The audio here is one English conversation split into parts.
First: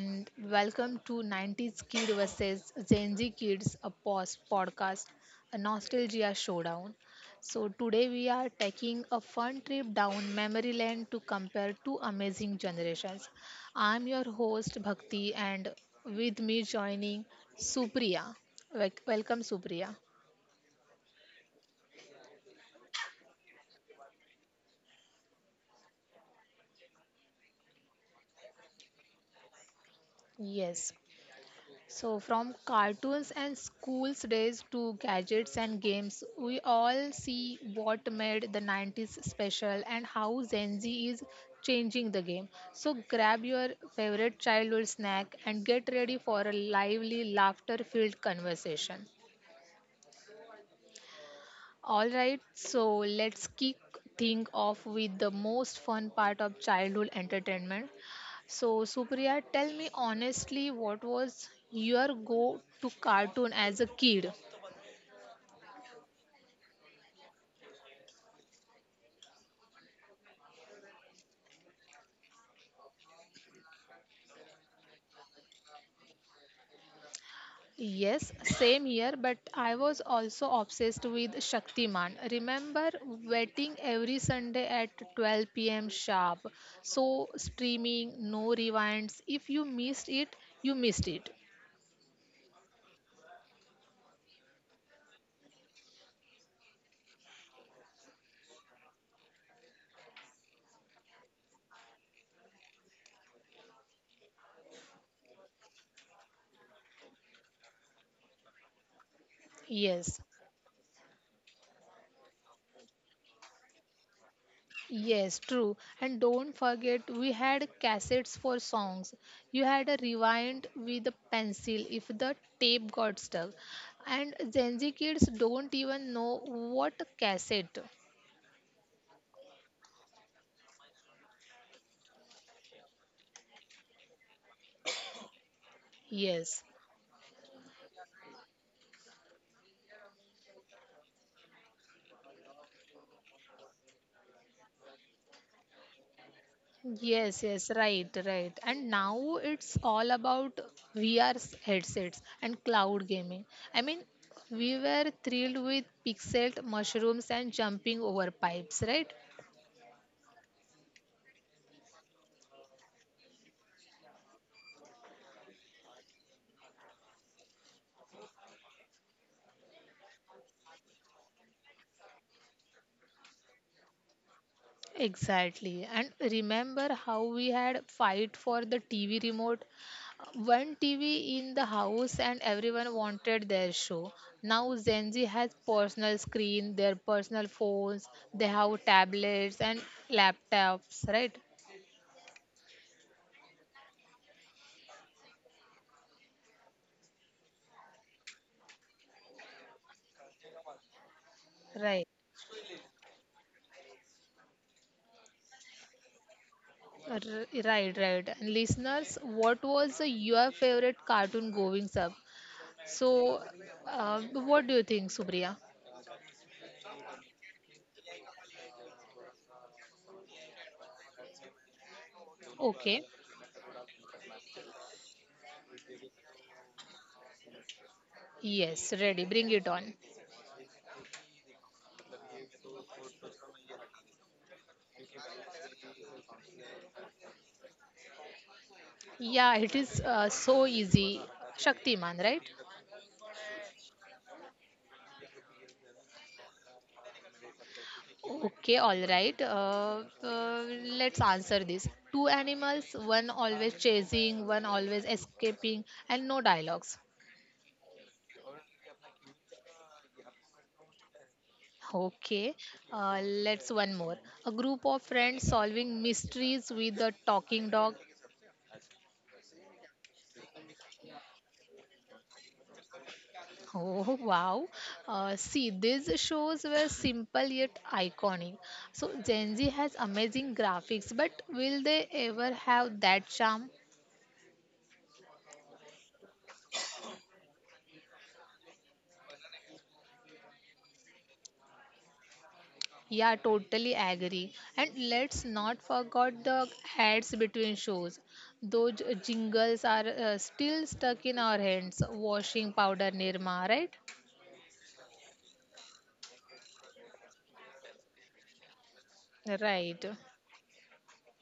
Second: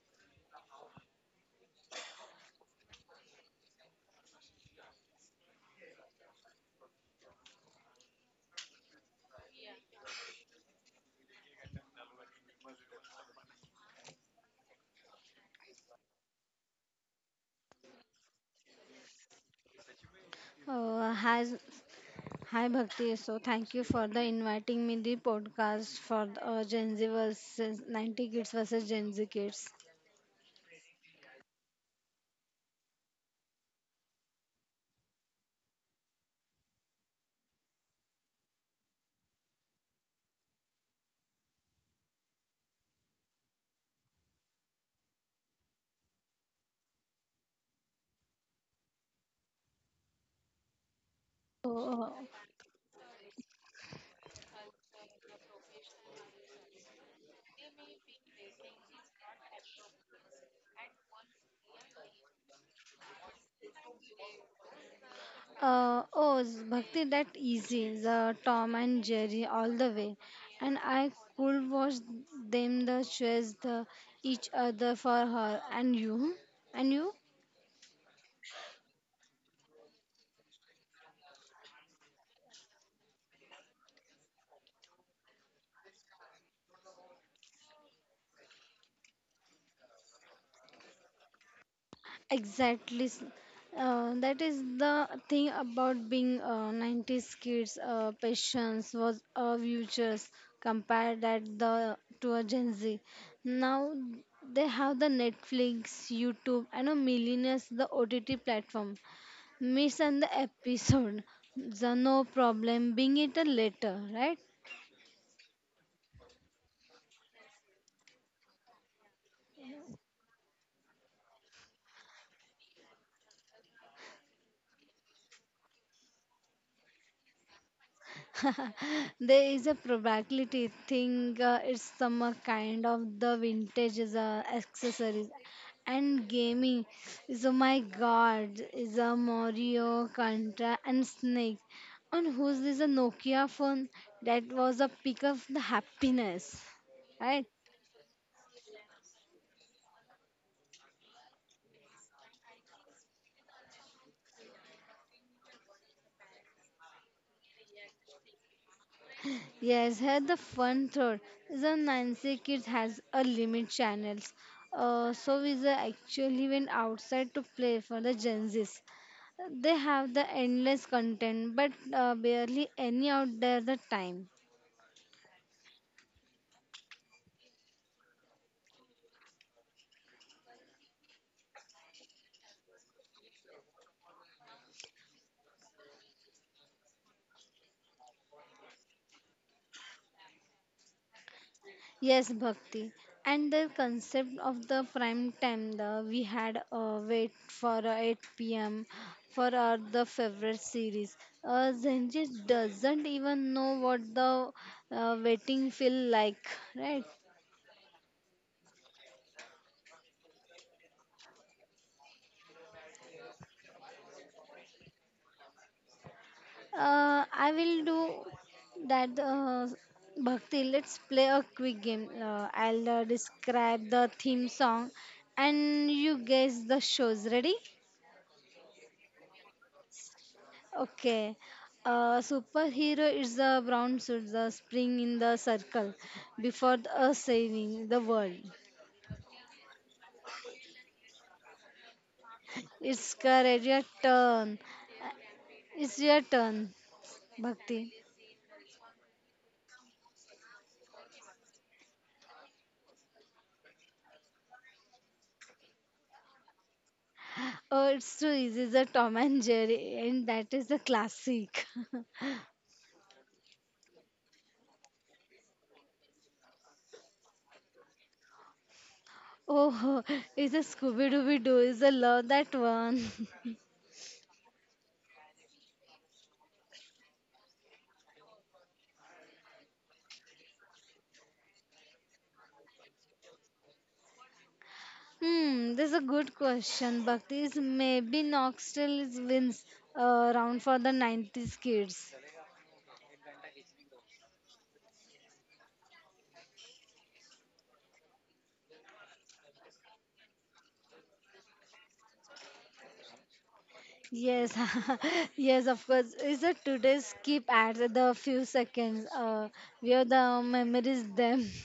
and welcome to 90s Kid vs. Gen Z Kids, a podcast, a nostalgia showdown. So today we are taking a fun trip down memory lane to compare two amazing generations. I'm your host, Bhakti, and with me joining Supriya. Welcome, Supriya. So, Uh, hi, hi Bhakti. So thank you for the inviting me the podcast for the Gen Z versus 90 kids versus Gen Z kids. Yes. So from cartoons and school's days to gadgets and games, we all see what made the 90s special and how Gen Z is changing the game. So grab your favorite childhood snack and get ready for a lively, laughter filled conversation. Oh, All right, so let's kick things off with the most fun part of childhood entertainment. So, Supriya, tell me honestly, what was your go to cartoon as a kid? Bhakti, that easy. The Tom and Jerry all the way, and I could watch them the chase the each other for her and you, and you. Yes, same here, but I was also obsessed with Shaktiman. Remember waiting every Sunday at 12 p.m. sharp. So, streaming, no rewinds. If you missed it, you missed it. Exactly. That is the thing about being 90s kids. Patience was a futures compared that the to a Gen Z. Now they have the Netflix, YouTube, and a millionaires the OTT platform. Miss and Yes. the episode, the no problem. Being it a later, right? Yes, true. And don't forget, we had cassettes for songs. You had a rewind with a pencil if the tape got stuck. And Gen Z kids don't even know what a cassette. There is a probability thing it's some kind of the vintage is accessories and Yes, gaming. So my god is a mario contra and snake and who's this a nokia phone, that was a pick of the happiness, right. yes, yes, right, right. And now it's all about VR headsets and cloud gaming. I mean, we were thrilled with pixel mushrooms and jumping over pipes, right? Yes, here the fun third. The Nancy Kids has a limit channels. So we the actually went outside to play for the Gen Zs. They have the endless content, but barely any out there the time. Exactly. And remember how we had fight for the TV remote? One TV in the house and everyone wanted their show. Now Gen Z has personal screen, their personal phones, they have tablets and laptops, right? Yes, Bhakti. And the concept of the prime time, the we had wait for 8 p.m. for our the favorite series. Right. Zenji doesn't even know what the waiting feel like, right? R- Right, right. And listeners, what was your favorite cartoon going up? So what do you think, Subriya? I will do that. Bhakti, let's play a quick game. I'll Okay. describe the theme song, and you guess the shows. Ready? Yes, ready. Bring it on. Okay. Superhero is the brown suit, the spring in the circle before the saving the world. Yeah, it is so easy. Shaktiman, right? It's correct. Your turn. It's your turn, Bhakti. Okay, all right. Let's answer this. Two animals, one always chasing, one always escaping, and no dialogues. Oh, it's too easy. The Tom and Jerry, and that is the classic. Okay, let's one more. A group of friends solving mysteries with a talking dog. Oh, it's a Scooby Dooby Doo. Is a love that one. Oh wow! See, these shows were simple yet iconic. So Gen Z has amazing graphics, but will they ever have that charm? Hmm, this is a good question. Bhakti is maybe Knoxville is wins round for the 90s kids. Yeah, totally agree. And let's not forget the ads between shows. Those jingles are still stuck in our hands. Washing powder Nirma, right? Yes, yes, of course. Is that today's keep ads at the few seconds? Where Right. the memories them.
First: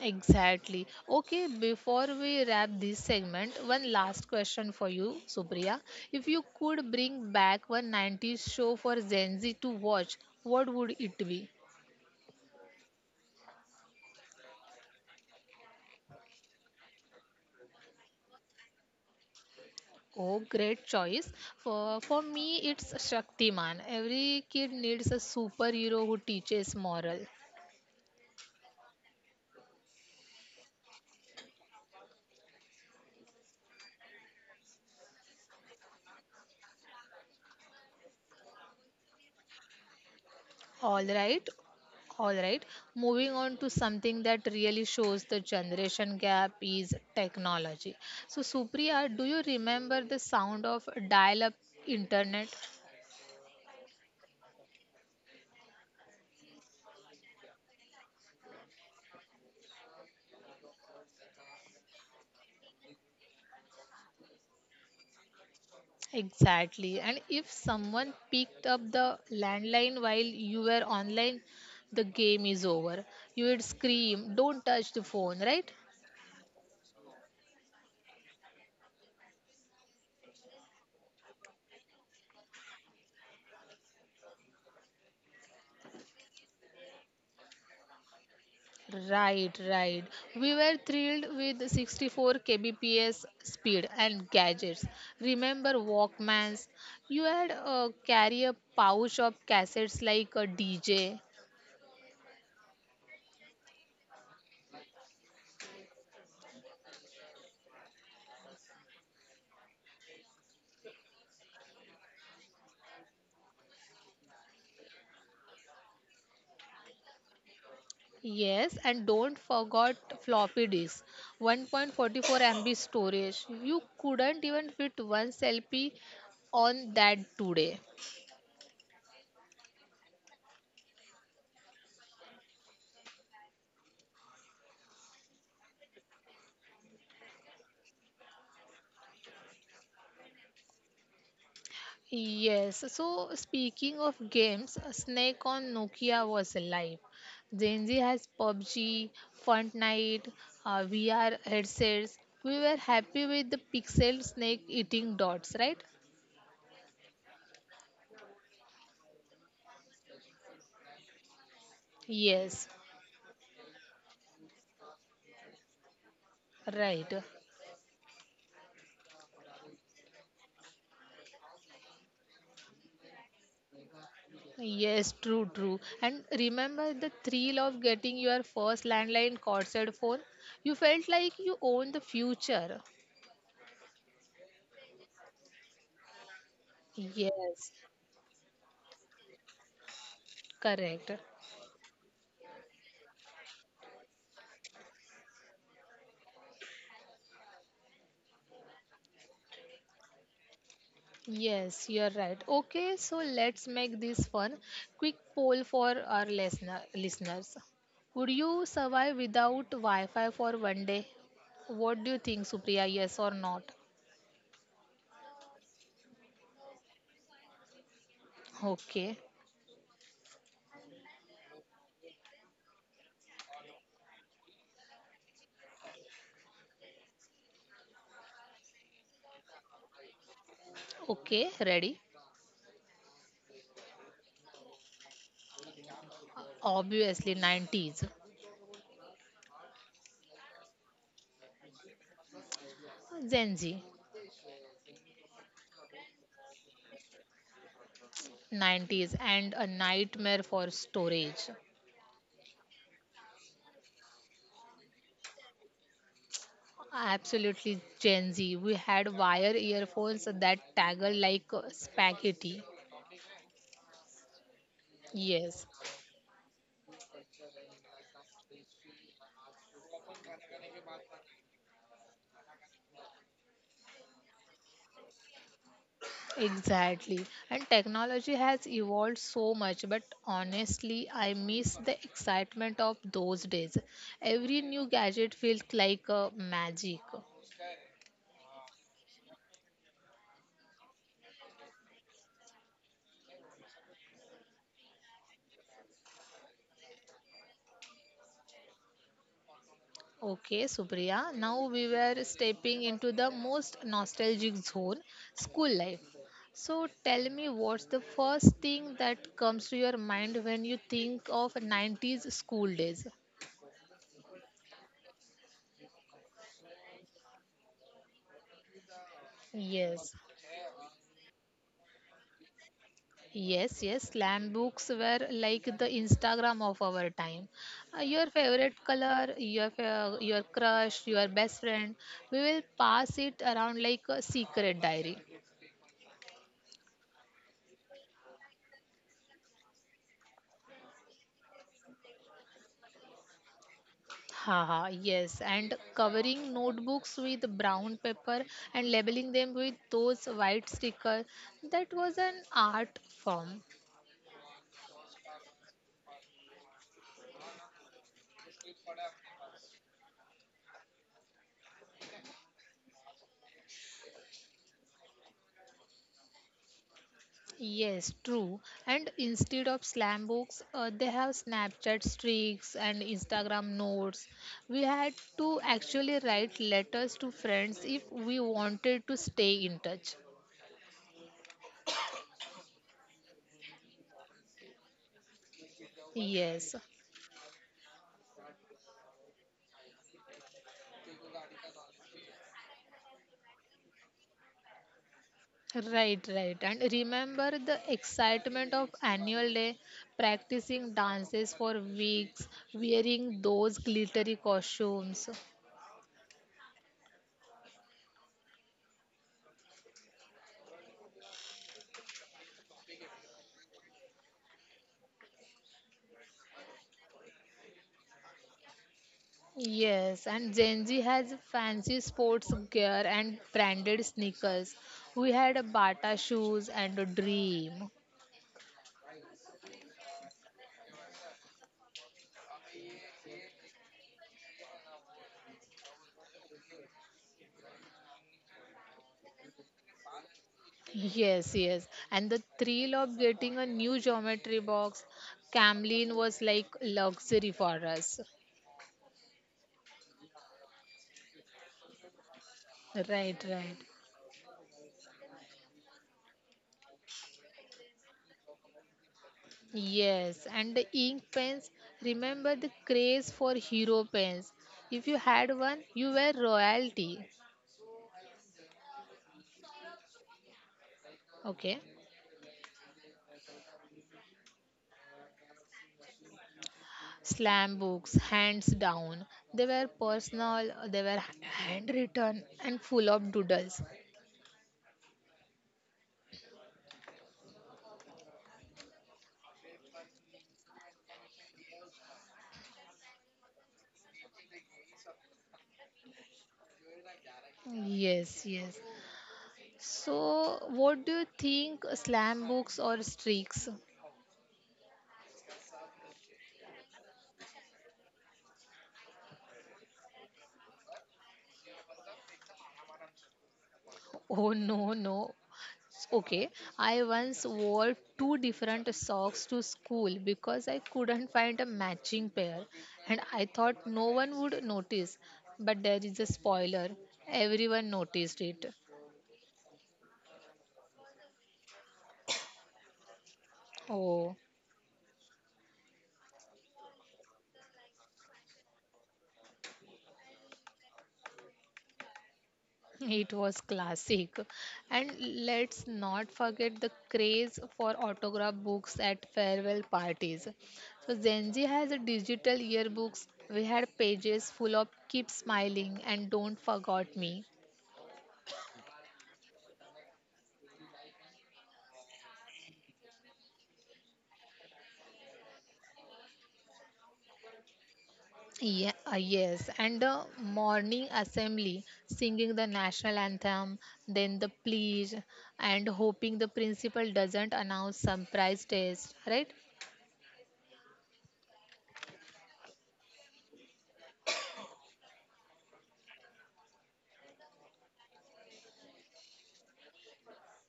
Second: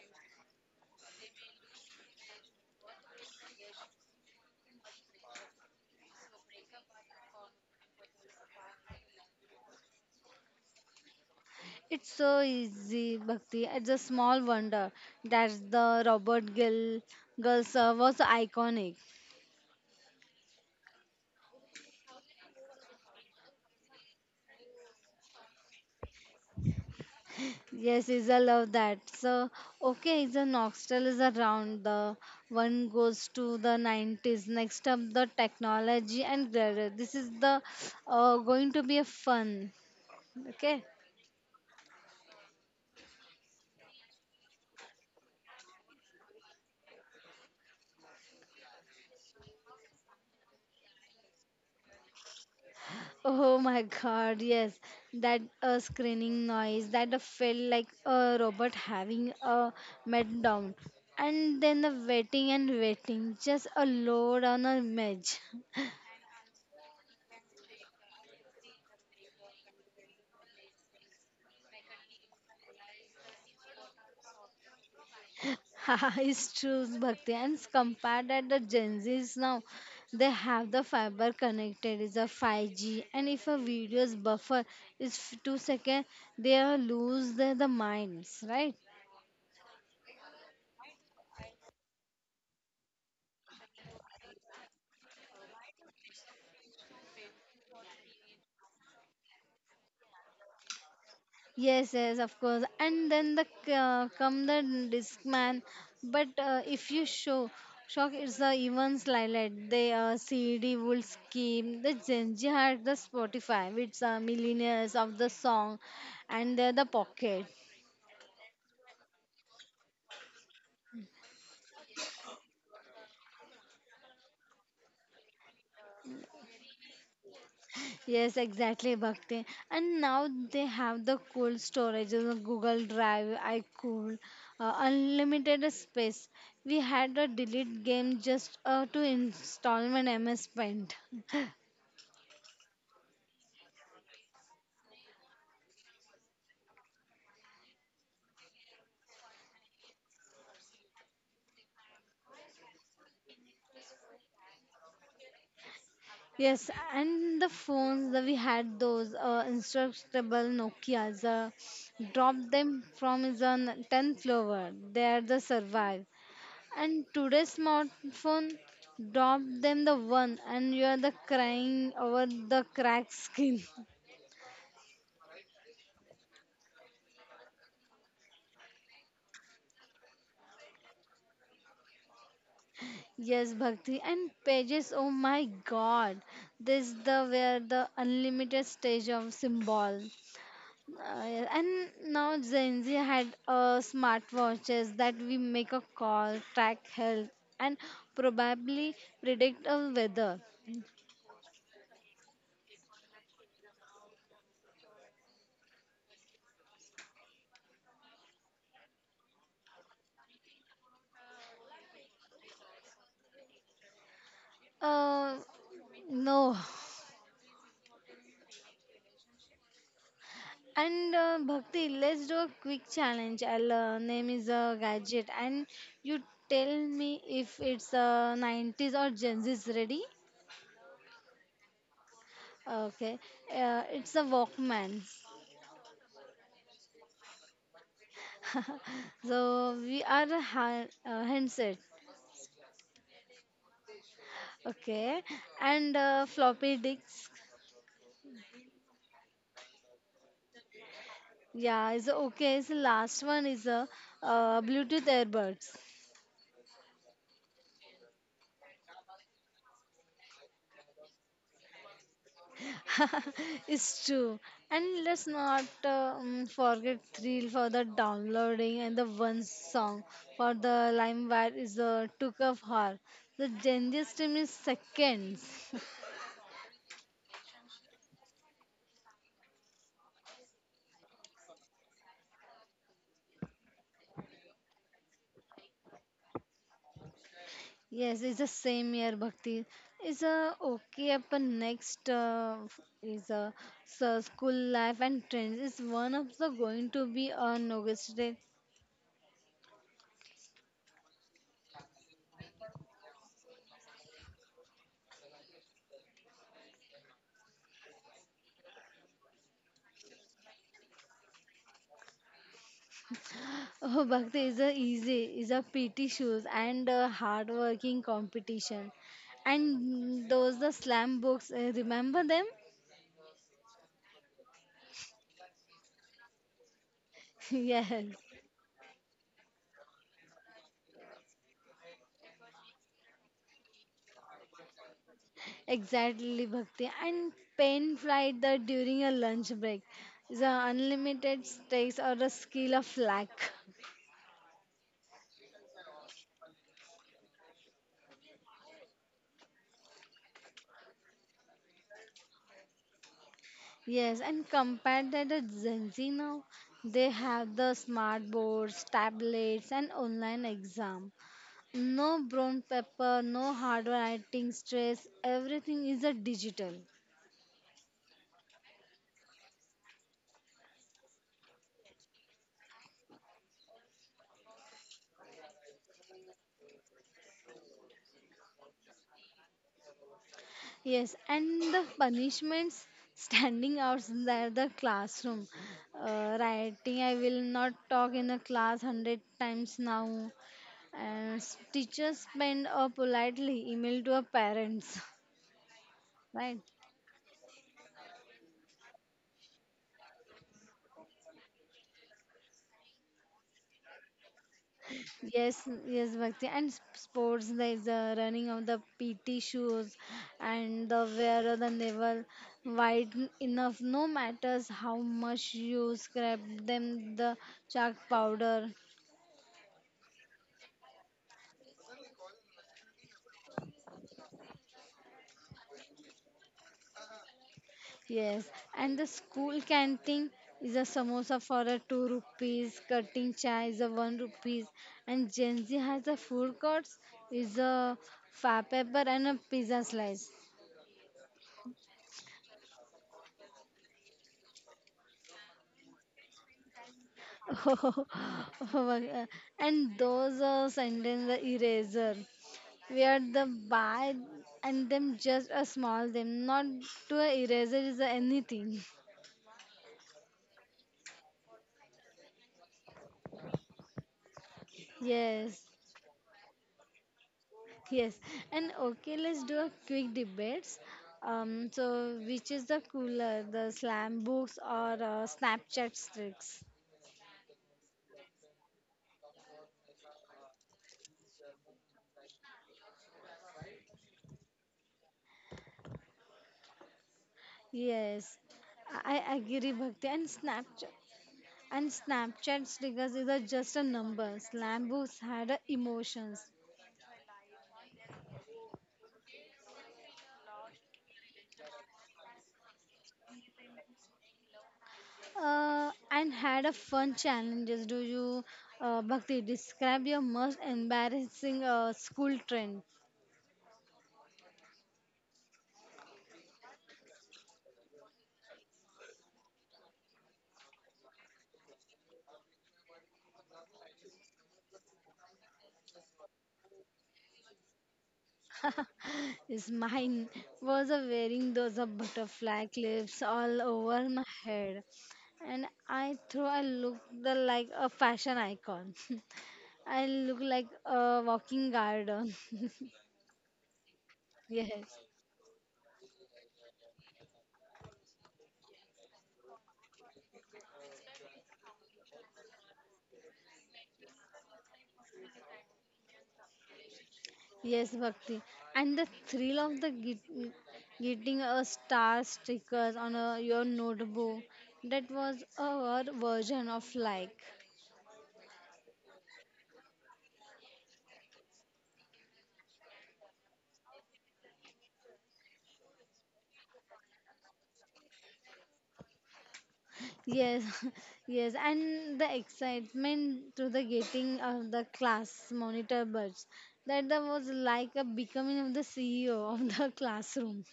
Exactly. Okay, before we wrap this segment, one last question for you, Supriya. If you could bring back one 90s show for Gen Z to watch, what would it be? It's so easy, Bhakti. It's a small wonder that the Robert Gill girls was iconic. Oh, great choice. For me, it's Shaktiman. Every kid needs a superhero who teaches moral. Yes, is I love that. So okay, the Noxtel is around. The one goes to the 90s. Next up, the technology and graduate. This is the going to be a fun. Okay. All right. All right. Moving on to something that really shows the generation gap is technology. So, Supriya, do you remember the sound of dial up internet? Oh my god, yes. That screening noise that felt like a robot having a meltdown. And then the waiting and waiting, just a load on a image. Exactly. And if someone picked up the landline while you were online, the game is over. You would scream, don't touch the phone, right? Haha, it's true, Bhakti. And it's compared at the Gen Zs now, they have the fiber connected, it's a 5G. And if a video's buffer is 2 seconds, they are lose their the minds, right? Right, right. We were thrilled with 64 kbps speed and gadgets. Remember Walkmans? You had carry a pouch of cassettes like a DJ. Yes, yes, of course. And then the come the disc man. But if you show shock, it's the events highlight. The CD would scheme, the Gen Z had the Spotify, which are millionaires of the song, and they're the pocket. Yes, and don't forget floppy disk, 1.44 MB storage. You couldn't even fit one selfie on that today. Yes, exactly, Bhakti. And now they have the cold storage, you know, Google Drive, iCool, unlimited space. We had a delete game just to install my MS Paint. Yes, so speaking of games, Snake on Nokia was alive. Gen Z has PUBG, Fortnite, VR headsets. We were happy with the pixel snake eating dots, right? Yes, and the phones that we had those instructable Nokia's, dropped Yes, them from is on 10th floor. They are the survive. And right. today's smartphone drop them the one, and you are the crying over the cracked skin. Yes, true, true. And remember the thrill of getting your first landline corded phone? You felt like you owned the future. Yes, Bhakti and pages. Oh my God, this the where Yes, the unlimited stage of symbol. correct. And now Gen Z had smartwatches that we make a call, track health, and probably predict a weather. Yes, you're right. Okay, so let's make this fun. Quick poll for our listeners. Would you survive without Wi-Fi for one day? What do you think, Supriya? Yes or not? Uh, no. Okay. And Bhakti, let's do a quick challenge. I'll name is a gadget, and you tell me if it's a 90s or Gen Z's ready. Okay, ready? Okay, it's a Walkman. Obviously 90s. So we are a handset. Gen Z, Okay, and floppy disks. 90s and a nightmare for storage. Yeah, is okay. Is the last one is a Bluetooth earbuds. Absolutely Gen Z. We had wire earphones that tangled like spaghetti. It's true. And let's Yes. not forget Thrill for the downloading and the one song for the LimeWire is Took of Her. The Gen Z stream is seconds. Exactly. And technology has evolved so much, but honestly, I miss the excitement of those days. Every new gadget feels like magic. Yes, it's the same year Bhakti. It's a okay up next is a so school life and trends. It's one of the going to be on August day. Okay, Supriya, now we were stepping into the most nostalgic zone school life. So tell me, what's the first thing that comes to your mind when you think of 90s school days? Oh, Bhakti is a easy is a PT shoes and a hard working competition, Yes. and those the slam books. Remember them? Yes, yes, slam books were like the Instagram of our time. Yes, Your favorite color, your your crush, your best friend, we will pass it around like a secret diary. exactly, Bhakti. And pen flight the during a lunch break. The unlimited stakes or the skill of luck. Haha, yes, and covering notebooks with brown paper and labeling them with those white stickers, that was an art form. Yes, and compared to the Gen Z now, they have the smart boards, tablets, and online exam. No brown paper, no hard writing stress, everything is a digital. Yes, true. And instead of slam books, they have Snapchat streaks and Instagram notes. We had to actually write letters to friends if we wanted to stay in touch. Yes, and the punishments standing outside the classroom. Yes. Writing, I will not talk in a class 100 times now. And teachers send a politely email to our parents, Right, right. right? And remember the excitement of annual day, practicing dances for weeks, wearing those glittery costumes. Yes, yes, Bhakti. And sports, there is the running of the PT shoes and the wear of the navel wide enough, no matters how much you scrap them, the chalk powder. Yes, and Gen Z has fancy sports gear and branded sneakers. We had a Bata shoes and a dream. Yes, and the school canteen is a samosa for a two rupees, cutting chai is a one rupees, and Gen Z has a food courts is a fab pepper and a pizza slice. Yes, yes. And the thrill of getting a new geometry box, Camlin was like luxury for us. And those sentence eraser. We are Right, the right. by and them just a small them not to a eraser is a anything. Yes, and the ink pens. Remember the craze for hero pens. If you had Yes, one, you were royalty. yes, and okay, let's do a quick debates. Okay. So which is the cooler, the slam books or snapchat tricks? Slam books, hands down. They were personal, they were handwritten and full of doodles. Yes, I agree Bhakti. And snapchat And snapchat stickers is a, just a number. Slambooks had a emotions, Yes, yes. So what do you think, slam books or streaks? And had a fun challenges. Do you, Bhakti, describe your most embarrassing school trend? Oh, no, no. Okay, I once wore two different socks to school because I couldn't find a matching pair and I thought no one would notice. But there is a spoiler, everyone noticed it. Is mine was a wearing those butterfly clips all over my Oh, head, and I thought I looked like a fashion icon. I look like a walking garden. it was classic. Yes. And let's not forget the craze for autograph books at farewell parties. So Gen Z has a digital yearbooks. We had pages full of keep smiling and don't forget me. Yes, Bhakti. And the thrill of the getting a star stickers on a, your notebook. That was our version of like. Yeah, yes, and the morning assembly singing the national anthem, then the pledge, and hoping the principal doesn't announce surprise test, right? Yes, yes, and the excitement to the getting of the class monitor buds. That the was like a becoming of the CEO of the classroom.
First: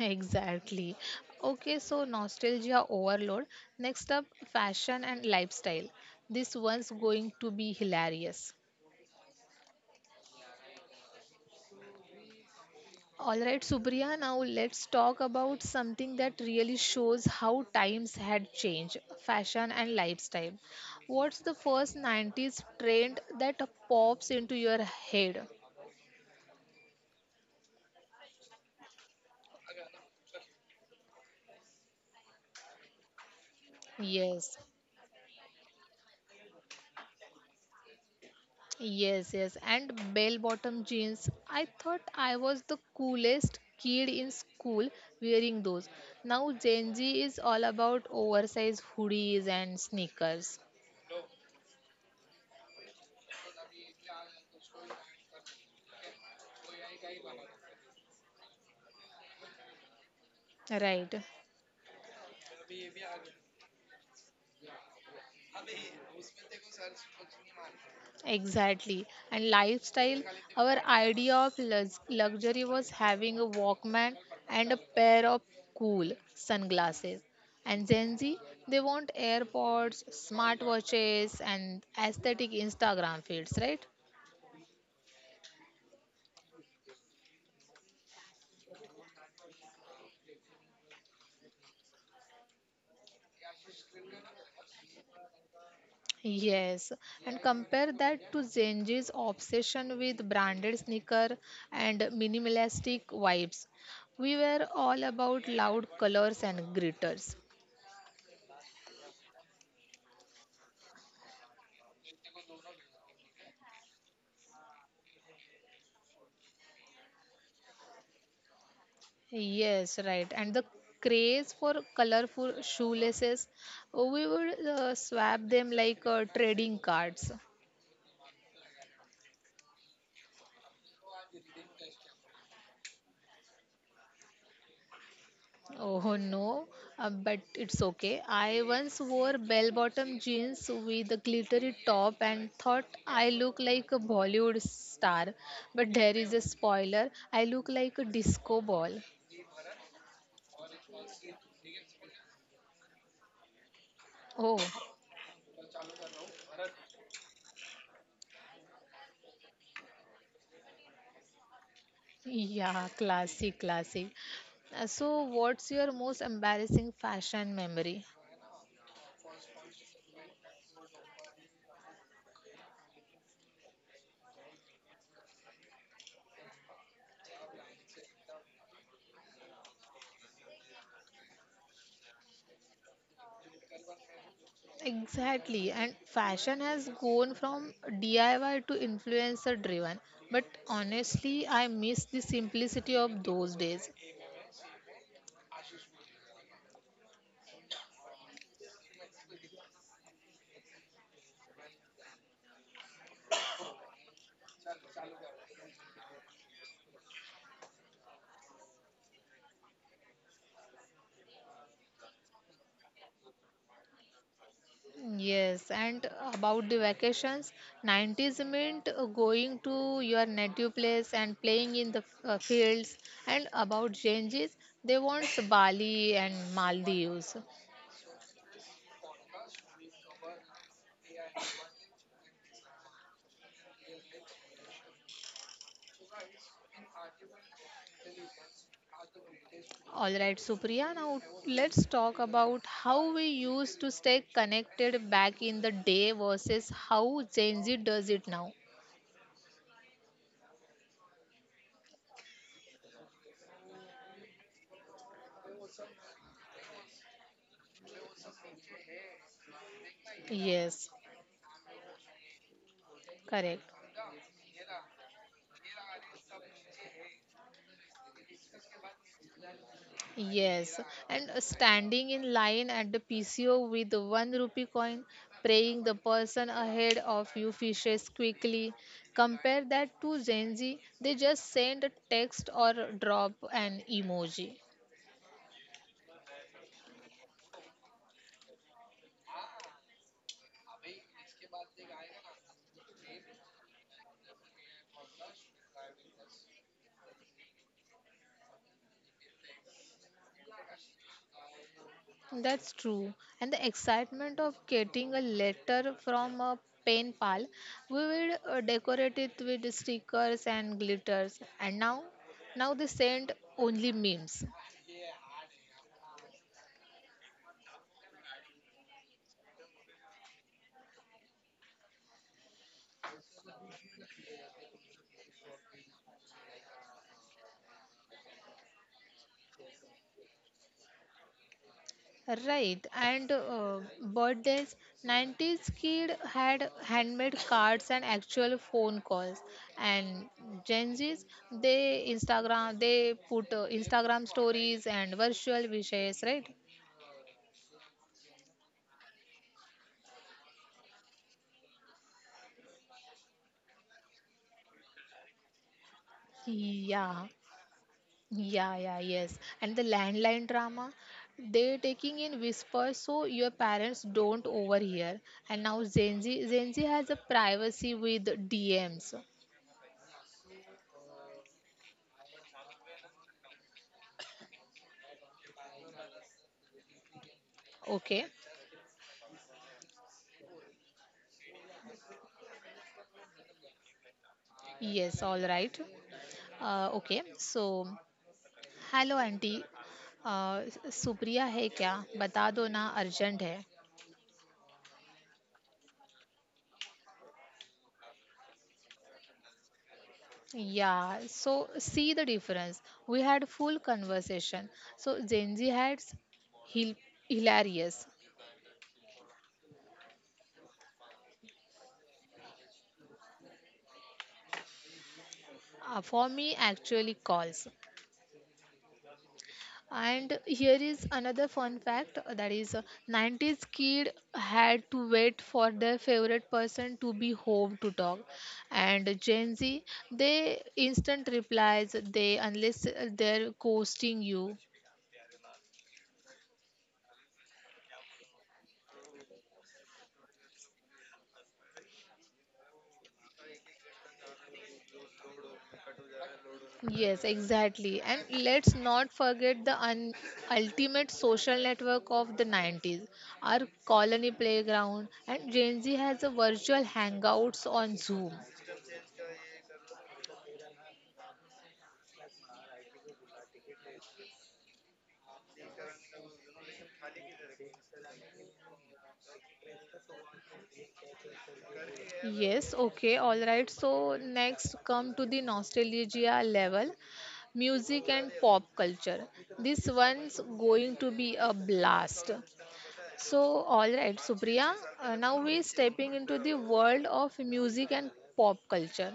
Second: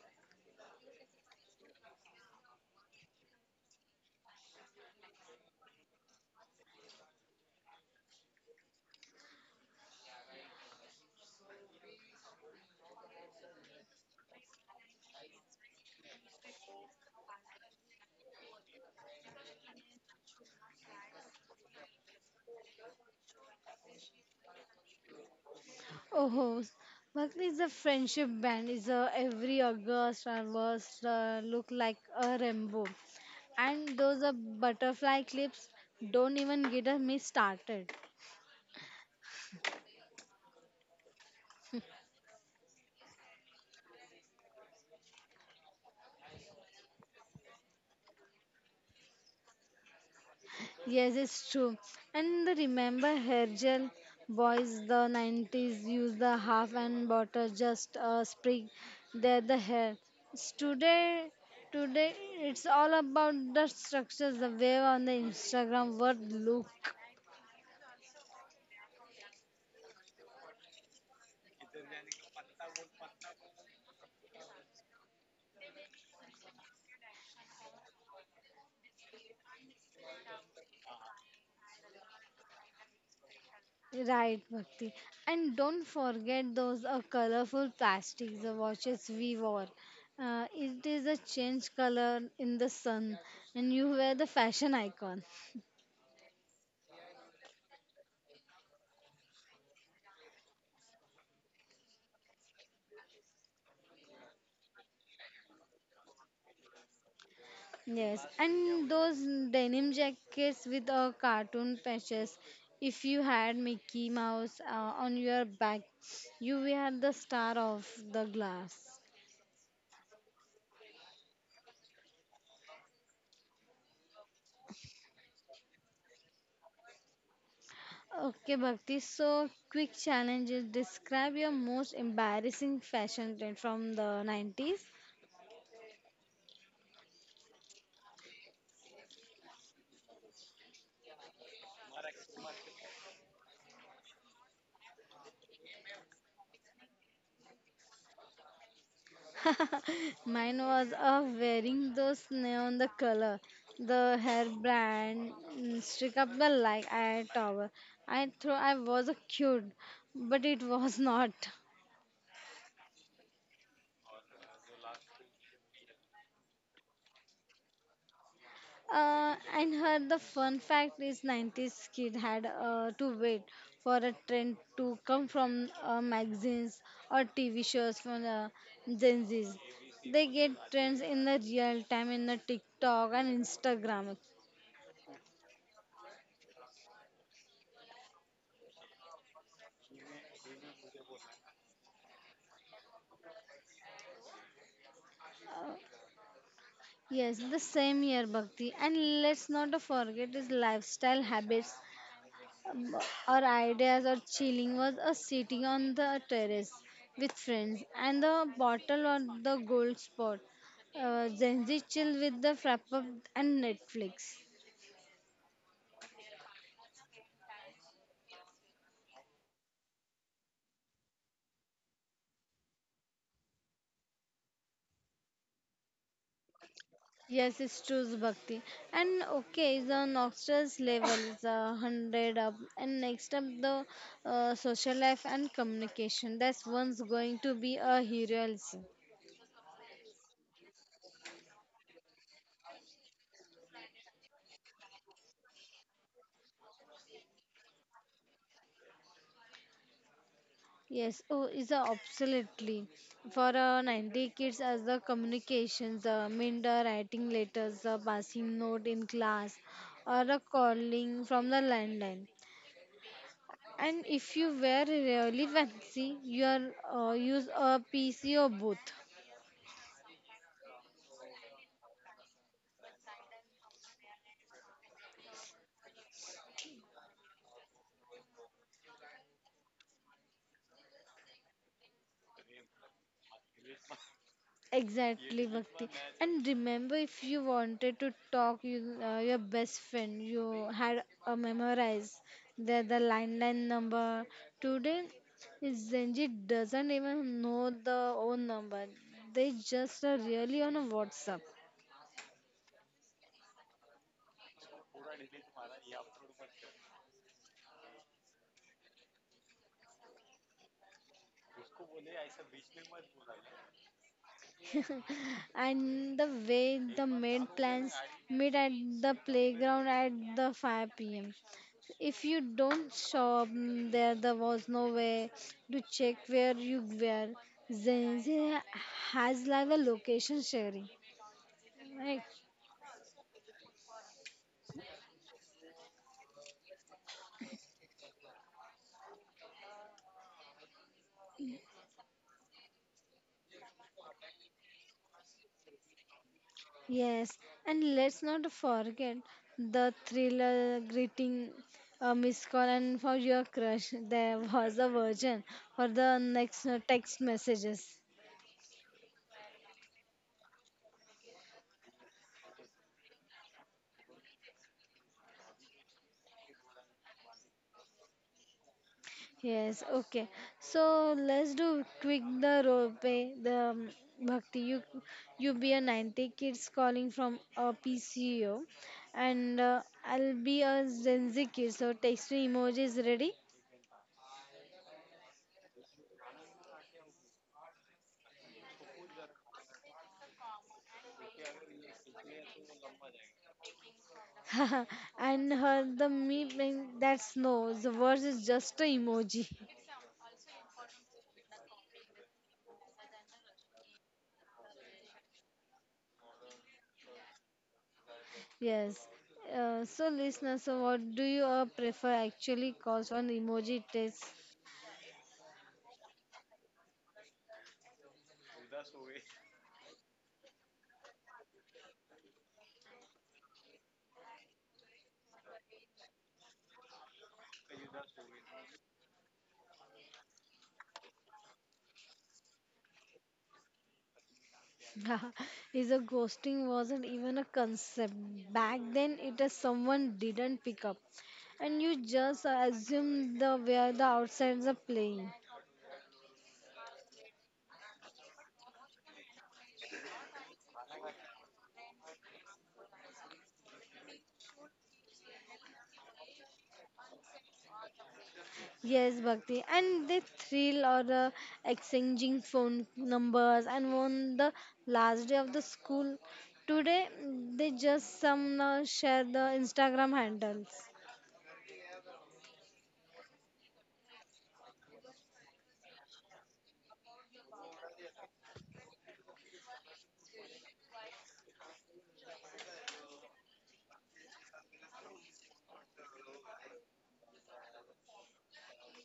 Exactly. Okay, so nostalgia overload. Next up, fashion and lifestyle. This one's going to be hilarious. All right, Supriya, now let's talk about something that really shows how times had changed fashion and lifestyle. What's the first 90s trend that pops into your head? Oh, what is the friendship band? Is every August or worst look like a rainbow, and those are Yes. butterfly clips. Don't even get me started. Yes, yes. And bell bottom jeans. I thought I was the coolest kid in school wearing those. Now Gen Z is all about oversized hoodies and sneakers. Yes, it's true. And the remember hair gel boys the 90s use the half and butter just a sprig there the hair. It's Right. today, today it's all about the structures the way on the Instagram what look. Exactly. And lifestyle, our idea of luxury was having a Walkman and a pair of cool sunglasses. And Gen Z, they want AirPods, smartwatches, and aesthetic Instagram feeds, right? Right, Bhakti. And don't forget those colorful plastics, the watches we wore. It is a change color in the sun, and you were the fashion icon. Yes, and compare that to Genji's obsession with branded sneaker and minimalistic vibes. We were all about loud colors and glitters. Yes, and those denim jackets with cartoon patches. If you had Mickey Mouse on your back, you were the star of the glass. Yes, right. And the craze for colorful shoelaces, we would swap them like trading cards. Okay, Bhakti. So, quick challenges. Describe your most embarrassing fashion trend from the 90s. Oh no, but it's okay. I once wore bell bottom jeans with a glittery top and thought I look like a Bollywood star. But there is a spoiler, I look like a disco ball. Mine was wearing those neon the color, the hair Oh, brand, mm, stick up the like eye tower. I thought I was a cute, but it was not. yeah, classic, classic. So what's your most embarrassing fashion memory? And her the fun fact is 90s kid had to wait for a trend to come from magazines or TV shows from the Gen Zs. They get trends in the real time in the TikTok and Instagram. Exactly, and fashion has gone from DIY to influencer driven. But honestly, I miss the simplicity of those days. Yes, the same year Bhakti. And let's not forget his lifestyle habits. Our ideas or chilling was a sitting on the terrace with friends and the bottle or the gold spot. Gen Z chill with the frap and Netflix. Yes, and about the vacations, 90s meant going to your native place and playing in the fields. And about changes, they want Bali and Maldives. Yes, it's true, Bhakti. And okay, the noxious level is 100 up. And next up, the social life and communication. That's one's going to be a hero also. All right, Supriya, now let's talk about how we used to stay connected back in the day versus how Gen Z does it now. Yes, oh, is a absolutely for 90 kids as the communications, mean the writing letters, the passing note in class, or a Yes, calling from the landline. correct. And if you were really fancy, you are use a PC or both. Yes, and standing in line at the PCO with the one rupee coin, praying the person ahead of you fishes quickly. Compare that to Gen Z, they just send a text or drop an emoji. Exactly, Bhakti. And remember, if you wanted to talk, your best friend, you had memorized the landline number. Today, Zenji doesn't even know the own number. They just are really on a WhatsApp. That's true. And the excitement of getting a letter from a pen pal, we will decorate it with stickers and glitters. And now, now they send only memes. And the way the made plans meet at the playground at the 5 p.m. If you don't show up, mm, there was no way to check where you were. Gen has like a location sharing, right? Right, and birthdays, 90s kid had handmade cards and actual phone calls. And Gen Zs, they Instagram, they put Instagram stories and virtual wishes, right? Yes, and let's not forget the thriller greeting, a missed call, and for your crush, there was a version for the next Yeah, text messages. Yeah, yes. And the landline drama, they taking in whispers so your parents don't overhear. And now Gen Z has a privacy with DMs. Yes, okay. So let's do quick the rope, eh, the bhakti. You be a 90 kids calling from a Okay, PCO, and I'll be a Gen Z kid. So text me emojis ready. yes, all right. Okay, so hello, Auntie. Supriya, है क्या? बता दो ना. Urgent है. And her the me mean that's no. The words is just a emoji. Yeah. So see the difference. We had full conversation. So Genji had hil- hilarious. Yes. So listener, so what do you prefer actually? Cause on emoji test. For me, actually, calls. And here is another fun fact that is, 90s kid had to wait for their favorite person to be home to talk. And Gen Z, they instant replies, they unless they're ghosting you. Is a ghosting wasn't even a concept back then it is someone didn't pick up and you just assume the where the outsides are playing. Yes, exactly. And let's not forget the ultimate social network of the 90s, our colony playground. And Gen Z has a virtual hangouts on Zoom. Yes, Bhakti, and they thrill or exchanging phone numbers and on the last day of the school today they just some share the Instagram handles. Yes, okay, all right. So next come to the nostalgia level, music and pop culture. This one's going to be a blast. So all right, Supriya, now we're stepping into the world of music and pop culture,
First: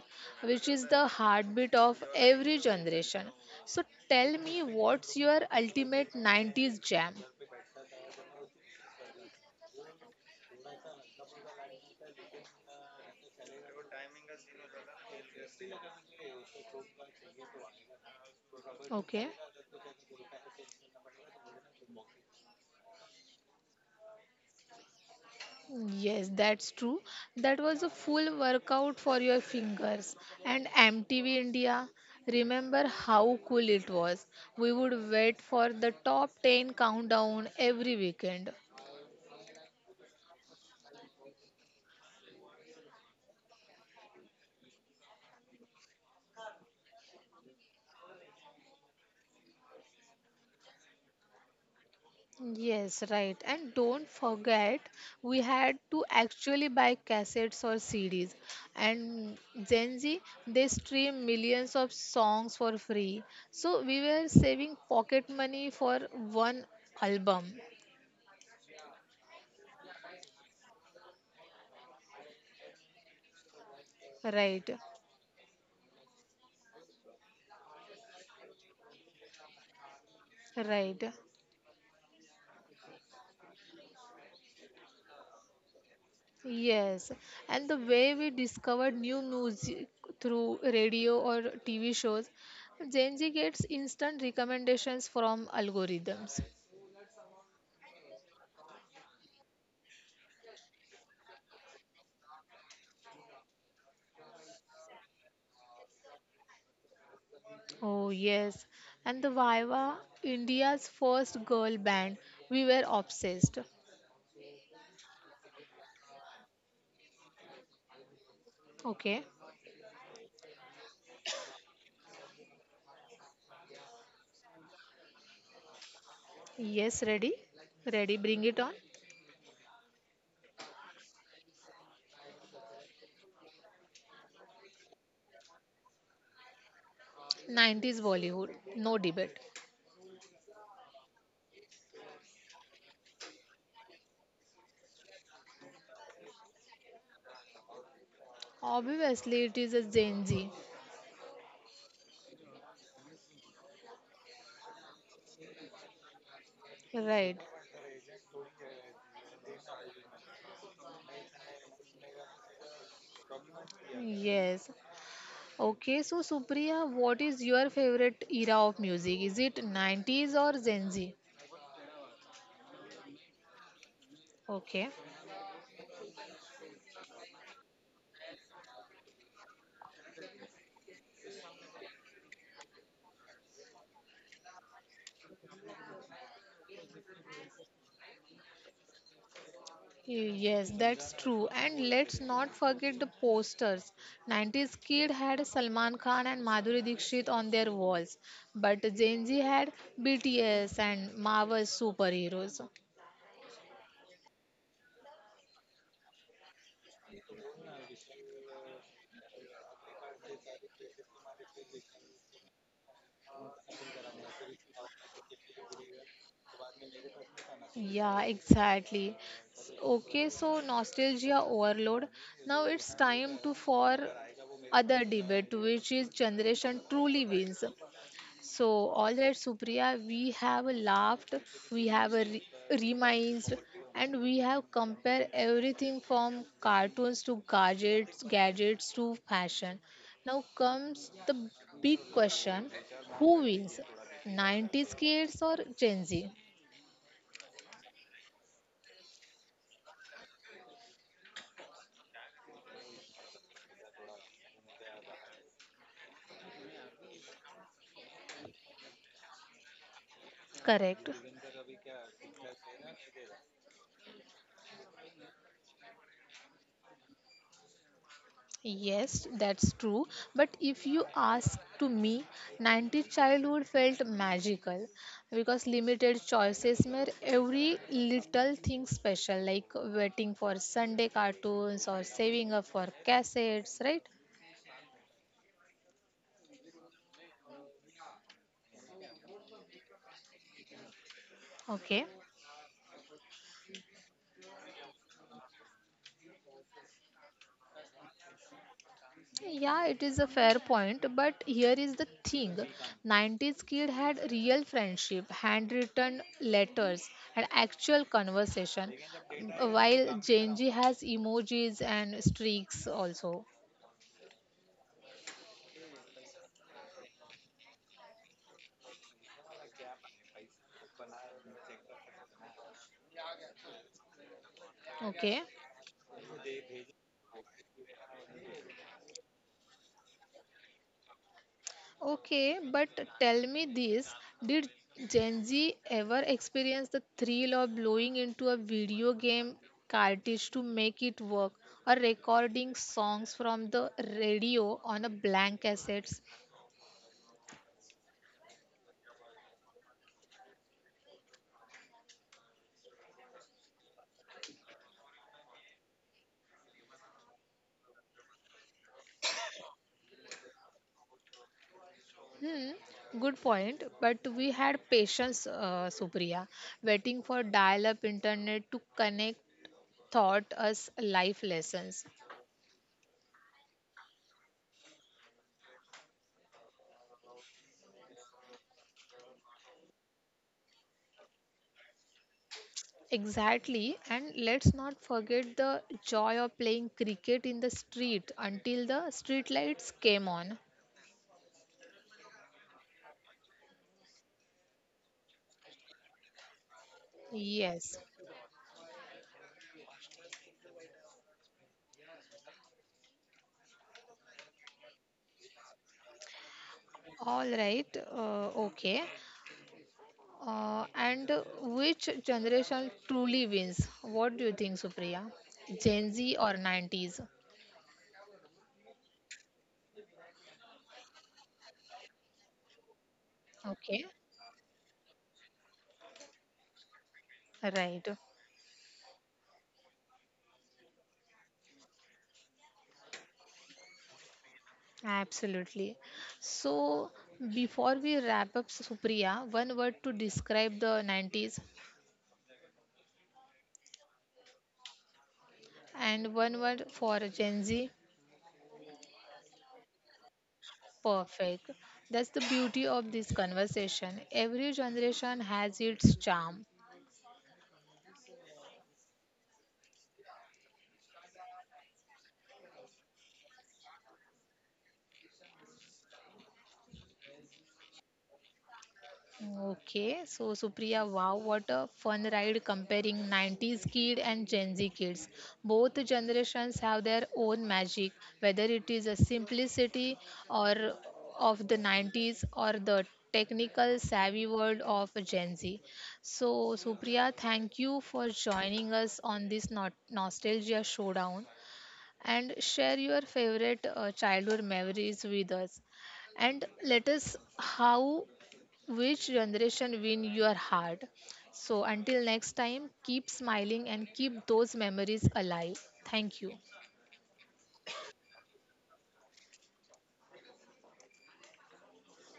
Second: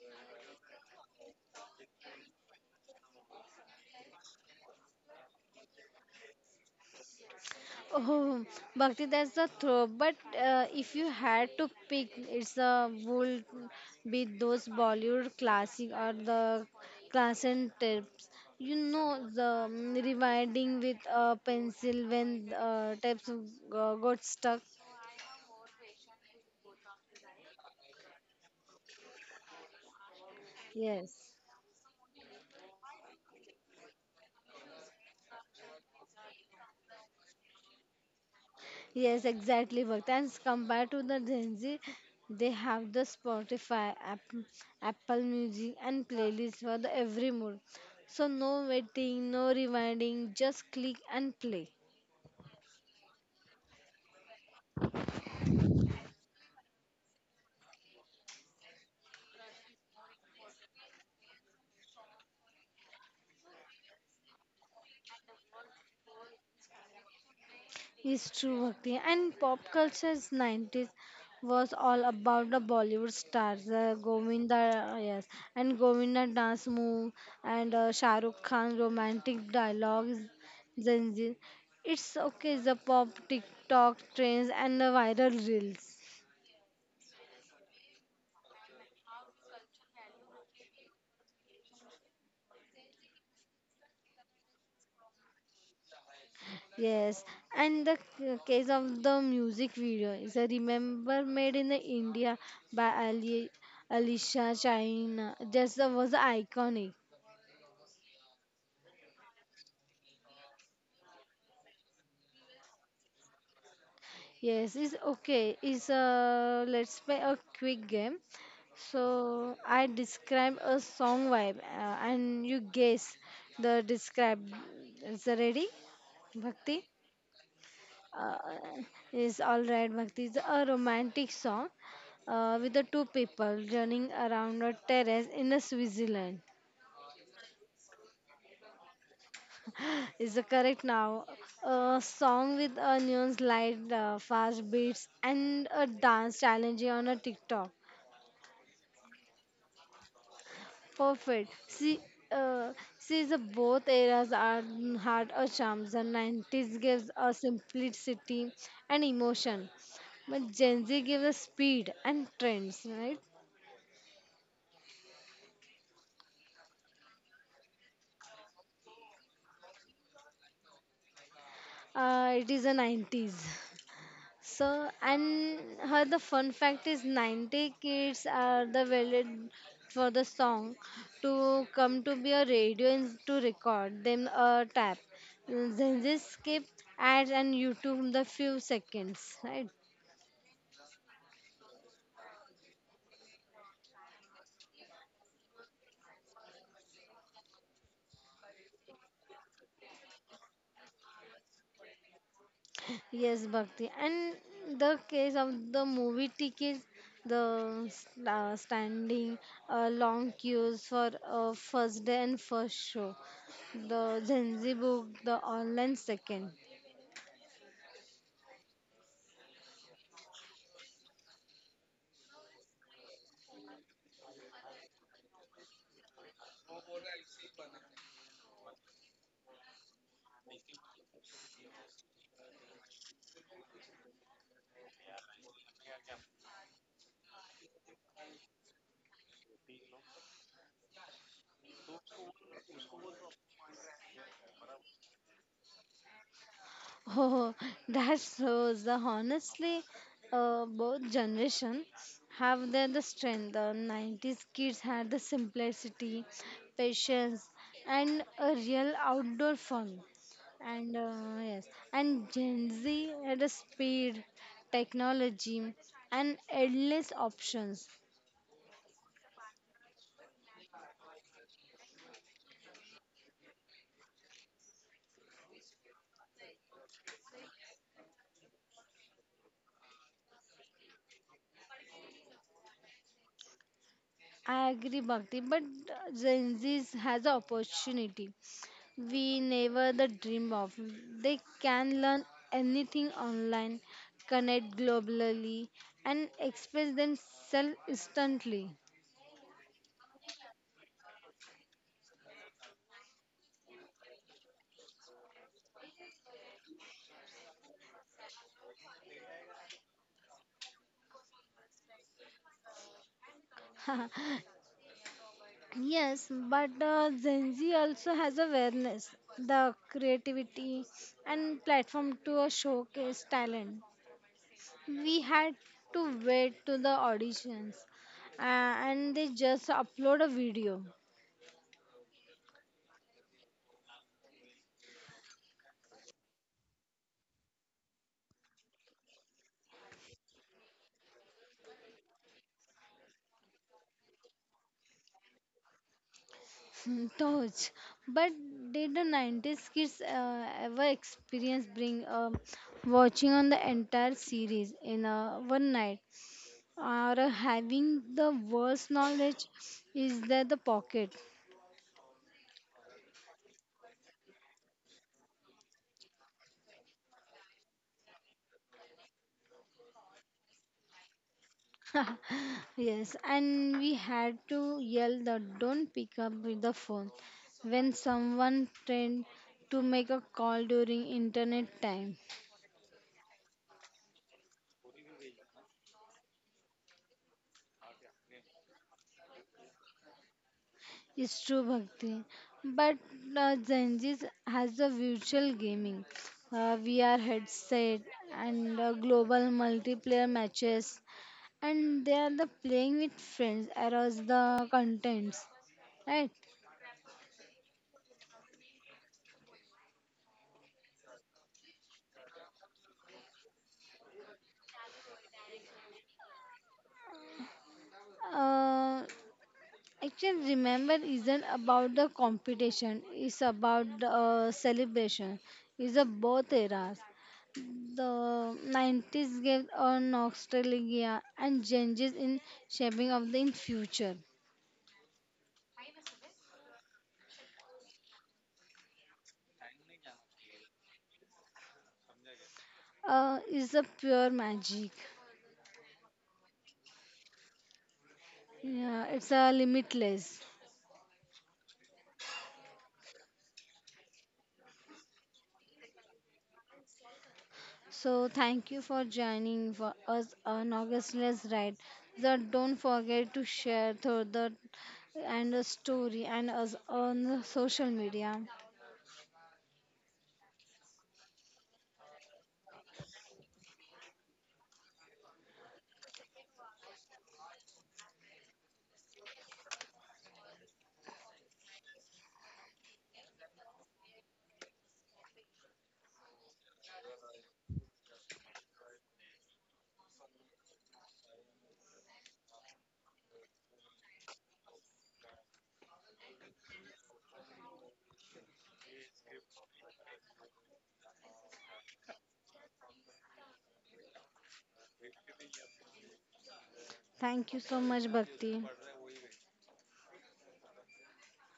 which is the heartbeat of every generation. So tell me, what's your ultimate 90s jam? Oh, Bhakti, that's the throw. But if you had to pick, it's a would be those Bollywood classic or the classic tips. You know, Okay. the rewinding with a pencil when types got stuck. Yes, that's true. That was a full workout for your fingers. And Yes. MTV India, remember how cool it was? We would wait for the top 10 countdown every weekend. Yes, exactly, Bhakt. And compared to the Gen Z, they have the Spotify, app, Apple Music, and playlist for the every mood. So no waiting, no rewinding, just click and play. Yes, right. And don't forget, we had to actually buy cassettes or CDs. And Gen Z, they stream millions of songs for free. So we were saving pocket money for one album. It's true, Bhakti. And pop culture's 90s was all about the Bollywood stars, Govinda, Right. Yes, and Govinda dance move and Shah Rukh Khan romantic dialogues, Right. Zanjeer. It's okay, the pop TikTok trends and the viral reels. Yes. And the way we discovered new music through radio or TV shows, Gen Z gets instant recommendations from algorithms. Yes, and the case of the music video is a remember made in the India by Alicia China. Just was iconic. Oh, yes. And the Viva, India's first girl band, we were obsessed. Yes, it's okay. It's uh, let's play a quick game. Okay. So I describe a song vibe and you guess the describe. Is that ready, Bhakti? Yes, ready? Ready, Uh, bring it on. is all right, Bhakti. It's a romantic song with the two people running around a terrace in a Switzerland. 90s Bollywood, no debate. Is the correct now? A song with a neon light, fast beats, and a dance challenge on a TikTok. Obviously, it is a Gen Z. Perfect. Uh, see, the both eras are had a charm. The 90s gives Right. a simplicity and emotion, but Gen Z gives us speed and trends, right? Yes. Okay, so Supriya, what is your favorite era of music? Is it 90s or Gen Z? It is the 90s. Okay. So, and her the fun fact is 90 kids are the valid for the song to come to be a radio and to record them a tap. Then they skip ads and YouTube the few seconds, right? Yes, that's true. And let's not forget the posters. 90s kid had Salman Khan and Madhuri Dixit on their walls, but Gen Z had BTS and Marvel superheroes. Yes, Bhakti. And the case of the movie tickets, the standing long queues for first day and first show, the Gen Z book, the online second. Yeah, exactly. S- okay, so nostalgia overload. Now it's time to for other debate, which is generation truly wins. So, all right, Supriya, we have laughed, we have reminded, and we have compared everything from cartoons to gadgets, gadgets to fashion. Now comes the big question: who wins, 90s kids or Gen Z? Oh, that shows the honestly, both generation have their the strength. The 90s kids had the simplicity, patience, and a real outdoor fun. And Correct. uh, yes, and Gen Z had a speed, technology, and endless options. Yes, that's true. But if you ask to me, 90s childhood felt magical because limited choices made every little thing special, like waiting for Sunday cartoons or saving up for cassettes, right? I agree, Bhakti, but Gen Z has an opportunity we never the dream of. They can Okay. learn anything online, connect globally, and express themselves instantly. Yeah, it is a fair point, but here is the thing. 90s kid had real friendship, handwritten letters and actual conversation, while Gen Z has emojis and streaks also. Yes, but Gen Z also has awareness, the creativity, and platform to showcase talent. We Okay. had to wait to the auditions and they just upload a video. Okay, but tell me this, did Gen Z ever experience the thrill of blowing into a video game cartridge to make it work or recording songs from the radio on a blank cassette? Touch. But did the 90s kids ever experience bring watching on the entire series in one night or having the worst knowledge is that the pocket. Hmm, good point. But we had patience, Supriya, waiting for dial-up internet to connect taught us life lessons. Yes, and we had to yell that don't pick up with the phone when someone tried to make a call during internet time. Exactly, and let's not forget the joy of playing cricket in the street until the street lights came on. It's true, Bhakti. But Gen Z has the virtual gaming, VR Yes. headset, and global multiplayer matches, and they are the playing with friends across the contents, right? All right. Okay. And which generation truly wins? What do you think, Supriya? Gen Z or 90s? Uh. Actually, remember isn't about the competition. It's about Okay. the celebration. It's a both eras. Right. The 90s gave a nostalgia and changes in shaping of the in future. Absolutely. So before we wrap up, Supriya, one word to describe the 90s It's a pure magic. and one word for Gen Z Yeah, it's a limitless. perfect. That's the beauty of this conversation. Every generation has its charm. So thank you for joining for us on August Ride. So don't forget to share through the and the story and us on the social media. Okay, so Supriya, wow, what a fun ride comparing 90s kid and Gen Z kids. Both generations have their own magic, whether it is a simplicity or of the 90s or the technical savvy world of Gen Z. So Supriya, thank you for joining us on this nostalgia showdown and share your favorite childhood memories with us and let us how which generation win your heart. So until next time, keep smiling and keep those memories alive. Thank you. Thank you so much, Bhakti.